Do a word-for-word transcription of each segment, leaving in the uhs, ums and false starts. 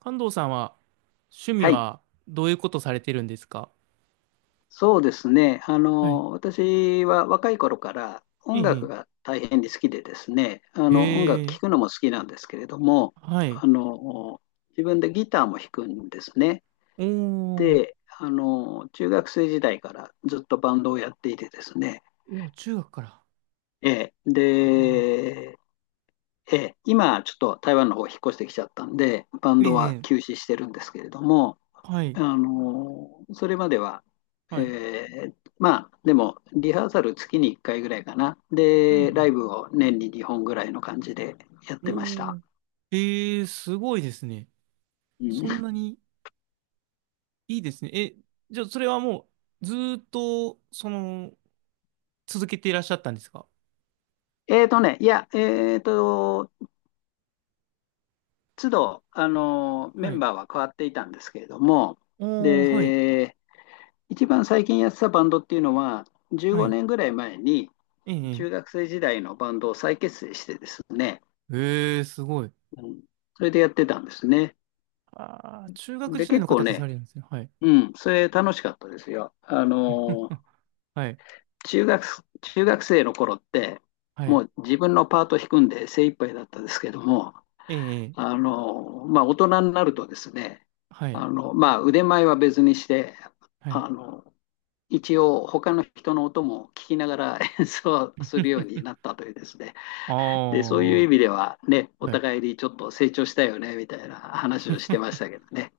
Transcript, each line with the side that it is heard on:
right: 関東さんは趣味
left: はい、
right: はどういうことされてるんですか？
left: そうですね。あ
right: はい。
left: の、私は若い頃から
right: え
left: 音楽
right: え、
left: が大変に好きでですね、あの、音楽
right: ええ、
left: 聴くのも好きなんですけれども、
right: はい。
left: あの、自分でギターも弾くんですね。
right: おー、
left: で、あの、中学生時代からずっとバンドをやっていてですね、
right: おー、中学から。
left: えー
right: おー
left: で、えー今ちょっと台湾の方引っ越してきちゃったんで、バン
right: え
left: ドは
right: え、
left: 休止してるんですけれども、
right: は
left: あ
right: い、
left: の、それまでは、え
right: はい。
left: ーまあ、でも、リハーサル月にいっかいぐらいかな。
right: う
left: で、ライ
right: ん、
left: ブを年ににほんぐらいの感じでやっ
right: う
left: てまし
right: ん。お
left: た。
right: ー、ええ、すごいですね。
left: う
right: そん
left: ん。
right: なにいいですね。え、じゃあそれはもうずーっと、その、続けていらっしゃったんですか？
left: えーとね、いや、えーと、都度、あの、メ
right: は
left: ン
right: い。
left: バーは変わっていたんですけれども、
right: おー、はい、
left: で、一番最近やってたバンドっていうのは、15
right: はい。
left: 年ぐらい前に、
right: ええ、
left: 中学生時代のバンドを再結成してですね、
right: ええ、すごい。
left: うん、それでやってたんですね。
right: ああ、中学
left: で、
right: 時代
left: 結
right: の
left: 構
right: 方とさ
left: ね、
right: れるんですね。はい。
left: うん、それ楽しかったですよ。あの、
right: はい。
left: 中学、中学生の頃って、
right: はい。
left: もう自分のパート弾くんで精一杯だったですけども、
right: ええ、ええ
left: あの、まあ、大人になるとですね、
right: はい。
left: あの、まあ、腕前は別にして、
right: はい。
left: あの、一応他の人の音も聞きながら 演奏するようになっ たというですね。
right: あ
left: で、そういう意味
right: あ、
left: ではね、お
right: はい。
left: 互いにちょっと成長したよね、みたいな話をしてまし たけどね。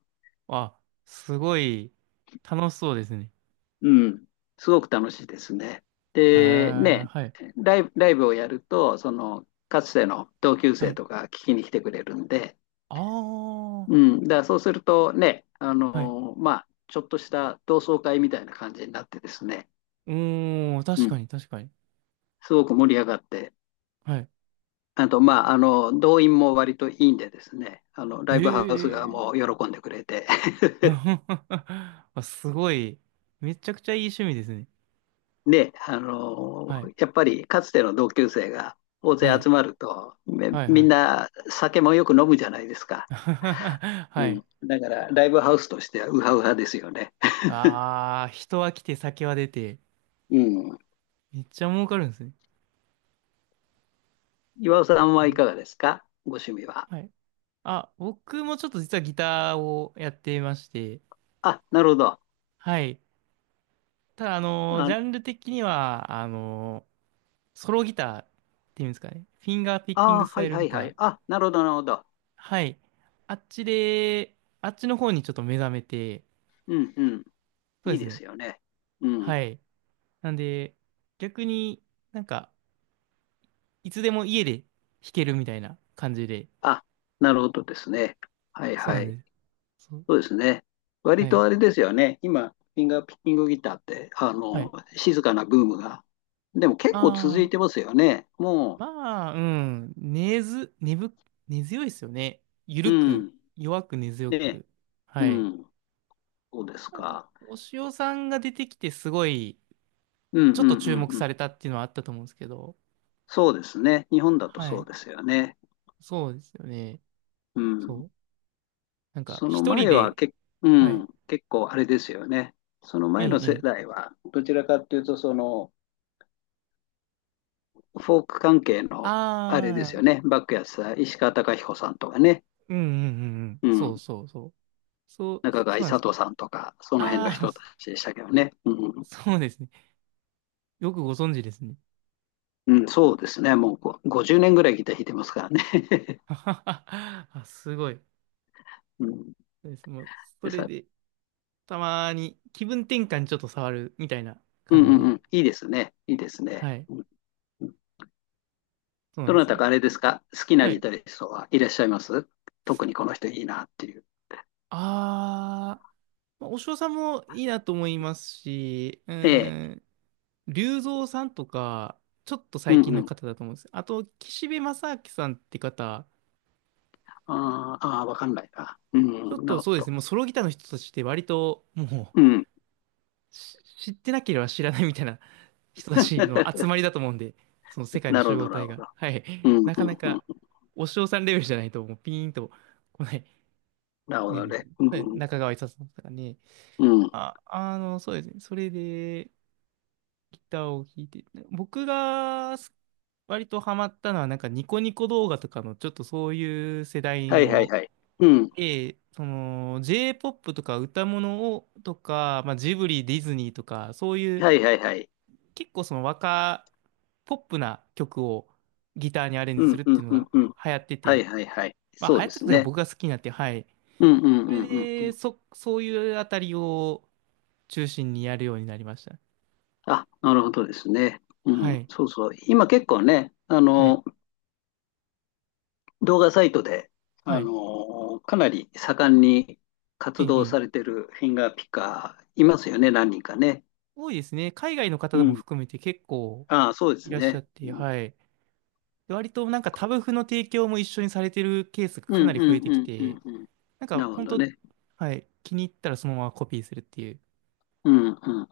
right: あ、すごい楽しそうですね。
left: うん、すごく楽しいですね。
right: え
left: で、
right: え、
left: ね、
right: はい。
left: ライブ、ライブをやると、その、かつての同級
right: は
left: 生
right: い。
left: とか聞きに来てくれるんで、
right: あ
left: う
right: あ、
left: ん、だからそうするとね、あ
right: はい。
left: のーまあ、ちょっとした同窓会みたいな感じになってですね、
right: うーん、
left: う
right: 確か
left: ん、
right: に、確かに。
left: すごく盛り上がって、
right: はい。
left: あと、まあ、あの、動員も割といいんでですね、あの、ラ
right: え
left: イブハウス側
right: え。
left: も喜んでくれて、
right: あ、すごい。めちゃくちゃいい趣味ですね。
left: で、あの
right: はい。
left: ーやっぱりかつての同級生が大勢
right: はい。
left: 集まると、め
right: はい、は
left: みん
right: い。
left: な酒もよく飲むじゃないですか。う
right: はい。
left: ん。だから、ライブハウスとしてはウハウハですよね。
right: ああ、人は来て酒は出て、
left: うん。
right: めっちゃ儲かるんですね。
left: 岩尾さん
right: いい
left: は
right: ね。
left: いかがですか、ご趣味は？
right: はい。あ、僕もちょっと実はギターをやっていまして、
left: あ、なるほど。
right: はい。ただ、あのージ
left: あ、
right: ャンル的には、あのーソロギターっていうんですかね。フィンガーピッキン
left: あ
right: グ
left: ー、
right: ス
left: は
right: タイ
left: い
right: ル
left: は
right: ギ
left: いは
right: ター。
left: い。あ、なるほど、なるほど。
right: はい。あっちで、あっちの方にちょっと目覚めて、
left: うんうん。
right: そう
left: い
right: で
left: い
right: す
left: で
right: ね。
left: すよね。うん。
right: はい。なんで、逆になんか、いつでも家で弾けるみたいな感じで。
left: あ、なるほどですね。はい
right: そうな
left: は
right: ん
left: い。
right: です。そう。
left: そうですね。
right: は
left: 割と
right: い。
left: あれですよね。今、フィンガーピッキングギターって、あ
right: は
left: の、
right: い。
left: 静かなブームが。でも結構続
right: あ
left: いて
right: あ。
left: ますよね。も
right: まあ、うん。根ず、根ぶ、根強いですよね。ゆ
left: う、
right: る
left: う
right: く、
left: ん。
right: 弱く根強
left: ね、
right: く。
left: う
right: はい。
left: ん。そうです
right: 多分
left: か。
right: お塩さんが出てきてすごい、
left: うんう
right: ちょっと
left: んう
right: 注目
left: んうん。
right: されたっていうのはあったと思うんですけど。
left: そうですね。日本だと
right: は
left: そう
right: い。
left: ですよね。
right: そうですよね。
left: う
right: そ
left: ん。
right: う。なんか、
left: その
right: 一人
left: 前は
right: で、
left: け、う
right: はい。
left: ん、結構あれですよね。その
right: え
left: 前の
right: え、
left: 世
right: え
left: 代は、どちらかというと、その、フォーク関係の、あれです
right: あ
left: よ
right: あ、
left: ね。バックやさ、ん石川貴彦さんとかね。
right: うんうんうんうん。
left: う
right: そう
left: ん。
right: そうそう。そう、
left: 中川
right: そうなん
left: 勇
right: です
left: 人
right: ね。
left: さんとか、その辺の
right: ああ、
left: 人た ちでしたけどね。うん
right: そうですね。よくご存知ですね。
left: うん、そうですね。もうこうごじゅうねんぐらいギター弾いてますからね。
right: あ、すごい。
left: うん、
right: そうです。もう、そ
left: で
right: れ
left: さ、
right: で、たまに気分転換にちょっと触るみたいな
left: う
right: 感
left: んう
right: じ
left: ん
right: で。
left: うん。いいですね。いいですね。
right: はい。
left: うんうん。
right: そうなん
left: ど
right: で
left: な
right: す
left: た
right: よ。
left: かあれですか、好きな
right: は
left: ギ
right: い。
left: タリストはいらっしゃいます特にこの人いいなっていう。
right: あー、まあ、お尚さんもいいなと思いますし、う
left: ええ。
right: ーん、龍造さんとか、ちょっと
left: う
right: 最近
left: んう
right: の
left: ん。
right: 方だと思うんです。あと、岸辺正明さんって方、
left: あーあー、わかんないな。う
right: ちょ
left: んう
right: っ
left: ん、な
right: と
left: るほ
right: そうですね、
left: ど。
right: もうソロギターの人たちって割と、も
left: うん。
right: う、し知ってなければ知らないみたいな人たちの集ま りだと思うんで、その世界の
left: なるほ
right: 集合
left: ど、なる
right: 体
left: ほ
right: が。
left: ど。
right: は
left: うん
right: い。
left: うん
right: なかな
left: うん。
right: か、お尚さんレベルじゃないと、もうピーンと来ない
left: なるほ
right: ね
left: ど
right: です
left: ね。
right: ね。
left: う
right: はい、
left: ん
right: 中川勇さんとかね。
left: うん。うん。
right: あ、あの、そうですね。それでギターを弾いて、僕がす割とハマったのは、なんかニコニコ動画とかのちょっとそういう世代
left: はいはい
right: の、
left: はい。うん。
right: ええ、その J-ポップ とか歌物をとか、まあ、ジブリ、ディズニーとか、そういう
left: はいはいはい。
right: 結構その若、ポップな曲をギターにアレン
left: う
right: ジす
left: ん
right: るっ
left: う
right: て
left: ん
right: いうの
left: うん
right: が
left: うん。
right: 流行って
left: はい
right: て、
left: はいはい。
right: まあ
left: そ
right: 流
left: う
right: 行
left: で
right: って
left: す
right: たというか
left: ね。
right: 僕が好きになって、はい。
left: うんうん
right: そ
left: う
right: れ
left: んうんう
right: で、
left: ん。
right: そ、そういうあたりを中心にやるようになりました。
left: あ、なるほどですね。う
right: は
left: ん、
right: い。
left: そうそう。今結構ね、あ
right: はい。
left: の、動画サイトで、
right: は
left: あ
right: い。
left: の、かなり盛んに
right: え
left: 活動
right: え、ええ
left: されてるフィンガーピッカーいますよね、何人かね。
right: 多いですね。海外の
left: う
right: 方も
left: ん。
right: 含めて結構
left: ああ、そうで
right: い
left: す
right: らっしゃっ
left: ね。
right: て、
left: うん
right: はい。で割となんかタブ譜の提供も一緒にされてるケースが
left: う
right: か
left: ん
right: なり増
left: う
right: え
left: ん
right: て
left: う
right: き
left: んう
right: て、
left: んうん。
right: なん
left: な
right: か
left: るほ
right: 本
left: ど
right: 当、
left: ね。
right: はい。気に入ったらそのままコピーするってい
left: うんうん。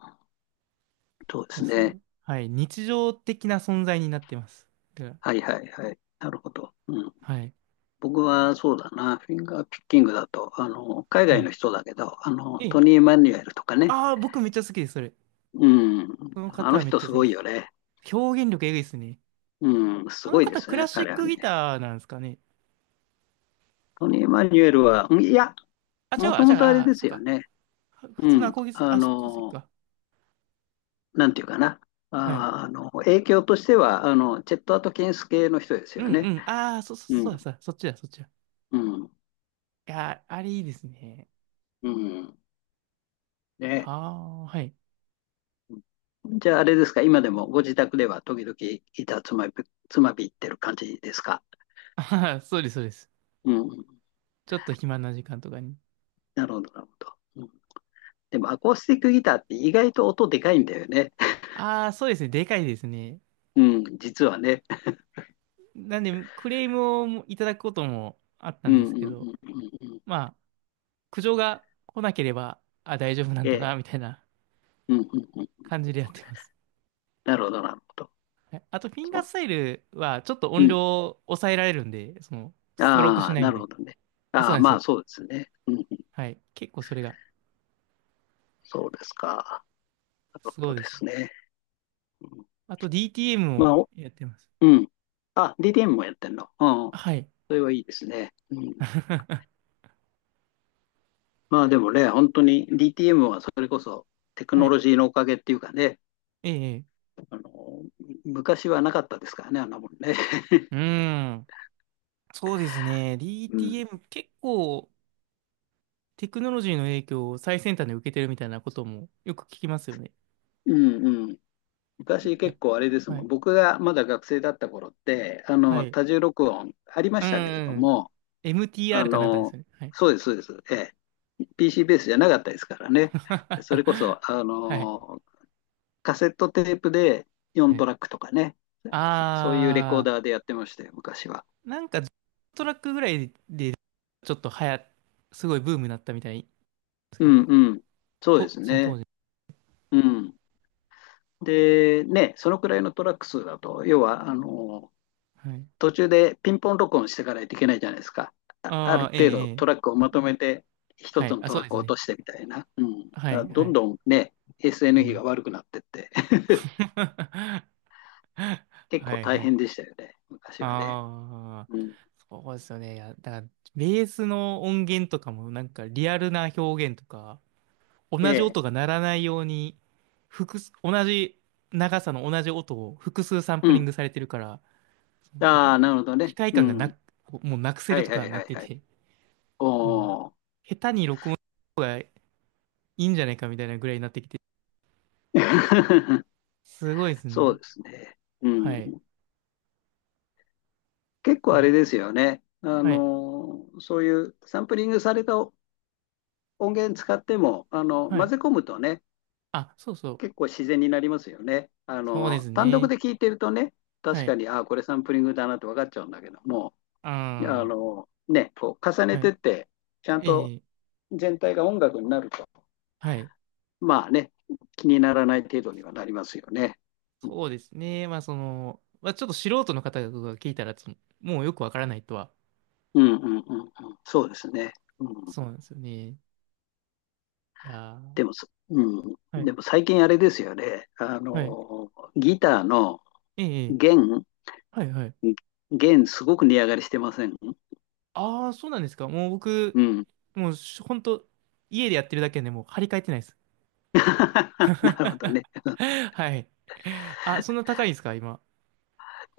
left: そうで
right: う、
left: す
right: すご
left: ね。
right: い、はい。日常的な存在になってます。だか
left: はいはいはい。なるほど。うん、
right: ら、はい。
left: 僕はそうだな、フィンガーピッキングだと、あの、海
right: は
left: 外
right: い。
left: の人だけど、あの、
right: ええ。
left: トニー・マニュエルとかね、
right: ああ、僕めっちゃ好きです、それ。
left: うん、
right: この
left: あ
right: 方
left: の
right: はめっ
left: 人
right: ちゃ
left: す
right: 好きで
left: ごい
right: す。
left: よね。
right: 表現力えぐいですね。
left: うん、す
right: あの
left: ごいで
right: 方、
left: す
right: クラ
left: ね、
right: シッ
left: 彼は
right: ク
left: ね。
right: ギターなんですかね。
left: トニー・マニュエルは、うん、いや、
right: あ、違う
left: も
right: わ。
left: と
right: じ
left: も
right: ゃ
left: とあれ
right: あ、あ、
left: で
right: そ
left: す
right: っ
left: よ
right: か。
left: ね。
right: は普
left: う
right: 通のア
left: ん、
right: コギス、
left: あ
right: あ、そ、鉱石
left: の、
right: か。
left: なんていうかな。
right: はい。
left: あー、あの、影響としては、あの、チェット・アトキンス系の人です
right: う
left: よ
right: んう
left: ね。
right: ん。ああ、そ、そ、
left: う
right: そ
left: ん、
right: うだ、そうだ、そっちだ、そっちだ。
left: うん、
right: いやー、あれいいですね。
left: うん。ね。
right: ああ、はい。
left: じゃあ、あれですか、今でもご自宅では時々板つまび、つまびってる感じですか？
right: あはは、そうです、そうです。
left: うん。
right: ちょっと暇な時間とかに。
left: なるほど、なるほど。うん、でも、アコースティックギターって意外と音でかいんだよね。
right: ああ、そうですね。でかいですね。
left: うん、実はね。
right: なんで、クレームをいただくこともあった
left: う
right: んで
left: ん
right: す
left: う
right: け
left: んう
right: ど、
left: んうんうん。
right: まあ、苦情が来なければ、あ、大丈夫なん
left: え
right: だ
left: え。
right: な、みたいな
left: うんうんうん。
right: 感じでやってます。
left: なるほど、なるほど。
right: はい。あと、フィン
left: そ
right: ガー
left: う。
right: スタイルは、ちょっと
left: う
right: 音量
left: ん。
right: を抑えられるんで、その、ストロークし
left: ああ、
right: ない
left: な
right: ん
left: る
right: で。
left: ほどね。
right: あ、そ
left: あ
right: う
left: あ、
right: なんです
left: まあ
right: よ。
left: そうですね。うん、
right: はい。結構それが、
left: そうですか。なる
right: そ
left: ほ
right: う
left: ど
right: で
left: で
right: すね。
left: すね。うん、
right: あと ディーティーエム
left: ま
right: を
left: あ、お
right: やってます。
left: うん。あ、ディーティーエム もやってんの。うん。
right: はい。
left: それはいいですね。うん。まあでもね、本当に ディーティーエム はそれこそテク
right: は
left: ノ
right: い。
left: ロジーのおかげっていうかね、
right: ええ。
left: あの、昔はなかったですからね、あんなもんね。
right: うーん。そうですね。
left: うん。
right: ディーティーエム 結構テクノロジーの影響を最先端で受けてるみたいなこともよく聞きますよね。
left: うんうん。昔
right: やっ
left: 結構あれです
right: ぱは
left: もん。
right: い。
left: 僕がまだ学生だった頃って、あ
right: は
left: の、
right: い。
left: 多重録音ありま
right: うん、
left: したけれど
right: うん。
left: も、あ
right: エムティーアール かなんかです
left: の、
right: よね。はい。
left: そうです、そうです。ええ。ピーシー ベースじゃなかったですからね。でそれこ そ、あ
right: はい。
left: の、カセットテープで
right: は
left: よんト
right: い。
left: ラックとかね。そそういうレコー
right: あ
left: ダーでやってましたよ、昔は。
right: ー、なんかトラックぐらいでちょっと流行、すごいブームになったみたいです
left: う
right: け
left: ん
right: ど、
left: うん。そうで
right: と、
left: す
right: その当
left: ね。
right: 時。
left: うん。で、ね、そのくらいのトラック数だと、要は、あの、
right: はい。
left: 途中でピンポン録音してからいといけないじゃないですか。あ、あ
right: ああ、
left: る
right: ええ、
left: 程度
right: え
left: ト
right: え。
left: ラックをまとめて、一
right: は
left: つ
right: い。
left: の
right: あ、
left: ト
right: そう
left: ラッ
right: で
left: ク
right: す
left: を落と
right: ね。
left: してみたいな。うん。だ
right: は
left: から
right: い、
left: ど
right: は
left: ん
right: い。
left: どんね、
right: う
left: エスエヌ 比
right: ん。
left: が悪くなってって、結
right: は
left: 構
right: い、
left: 大
right: は
left: 変
right: い。
left: でしたよね、昔はね。
right: ああ、
left: うん。
right: そうですよね。いや、だから、ベースの音源とかも、なんか、リアルな表現とか、同
left: え
right: じ
left: え。
right: 音が鳴らないように、複数、同じ長さの同じ音を複数サン
left: う
right: プリン
left: ん。
right: グされてるから、そのなん
left: あ
right: か、
left: あ、なるほど
right: 機
left: ね。
right: 械
left: う
right: 感がな
left: ん。
right: く、もうなくせ
left: は
right: る
left: い
right: と
left: はい
right: かな
left: は
right: っ
left: い
right: て
left: はい。
right: て、うん、
left: おお。
right: 下手に録音した方がいいんじゃないかみたいなぐらいになってきて、すごいです
left: そ
right: ね。
left: うですね。う
right: はい。
left: ん。結
right: う
left: 構あれ
right: ん。
left: ですよね。あ
right: はい。
left: のそういうサンプリングされた音源使っても、あの、
right: は
left: 混
right: い。
left: ぜ込むとね、
right: あ、そうそう。
left: 結構自然になりますよね。あ
right: そうで
left: の、
right: す
left: 単独
right: ね。
left: で聞いてるとね、
right: は
left: 確か
right: い。
left: に、ああ、これサンプリングだなって分かっちゃうんだけども、あ
right: あ
left: の、ね、こう重
right: あ、
left: ね
right: は
left: て
right: い。
left: って、ちゃん
right: え
left: と
right: え、
left: 全体が音楽になると、
right: はい。
left: まあね、気にならない程度にはなりますよね。う
right: そうですね。まあ、その、まあ、ちょっと素人の方が聞いたら、つもうよくわからないとは。
left: んうんうんうんうん、そうですね。うん、
right: そうなんですよね。いや
left: でも
right: ー、
left: そ、う
right: は
left: ん、
right: い。
left: でも最近あれですよね。あ
right: はい。
left: の、ギターの
right: ええ、
left: 弦、
right: はい、はい。
left: 弦すごく値上がりしてません？
right: ああ、そうなんですか。もう僕、
left: うん。
right: もう、しほんと、家でやってるだけでもう張り替えてないです。
left: なるほどね。
right: はい。あ、そんな高いんですか、今。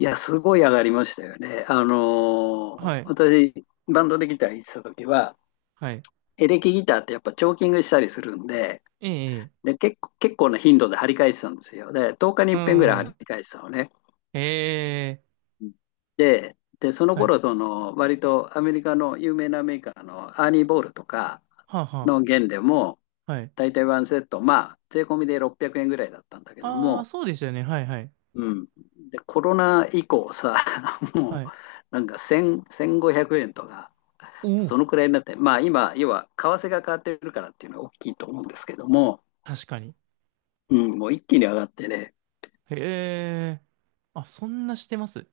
left: いや、すごい上がりましたよね。あのー
right: はい。
left: 私、バンドでギター弾いてた時は、
right: はい。
left: エレキギターってやっぱチョーキングしたりするんで、
right: ええ、ええ
left: で、結構、結構な頻度で張り替えてたんですよ。で、とおかに
right: う
left: いっ遍ぐらい張り
right: ん。
left: 替えてたのね。
right: ええ
left: うん。で、で、その
right: はい。
left: 頃、その、割とアメリカの有名なメーカーのアーニー・ボールとか
right: はあ、は
left: の弦でも、
right: あ、はい。
left: 大体ワンセット、まあ、税込みでろっぴゃくえんぐらいだったんだけど
right: ああ、
left: も、
right: そうでしたよね。はい、はい。
left: うん。で、コロナ以降さ、も
right: は
left: う、
right: い。
left: なんかせん、せんごひゃくえんとか、
right: お
left: そ
right: お、
left: のくらいになって、まあ今、要は為替が変わってるからっていうのは大きいと思うんですけども、
right: 確かに。
left: うん、もう一気に上がってね、
right: へえ。あ、そんなしてます。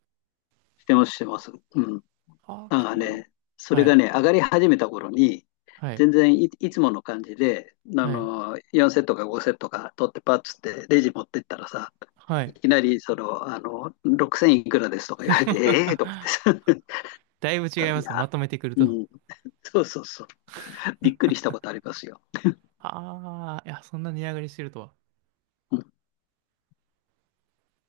left: してます、してます。うん。
right: はー
left: な
right: け
left: んか
right: ー。
left: ね、それ
right: は
left: が
right: い、
left: ね、上がり始めた頃に、
right: はい、
left: 全然い、いつもの感じで、あ
right: はい、
left: の、よんセットかごセットか取ってパッつってレジ持ってったらさ、
right: は
left: い
right: い。
left: きなり、その、あの、ろくせんいくらですとか言われて、ええーとか 言ってさ、言っ
right: だいぶ
left: た
right: 違い
left: ら、
right: ま
left: い
right: すね。ま
left: や、
right: とめてくる
left: う
right: と。
left: ん、そうそうそう、びっくりしたことありますよ。
right: ああ、いや、そんな値上がりしてるとは。
left: うん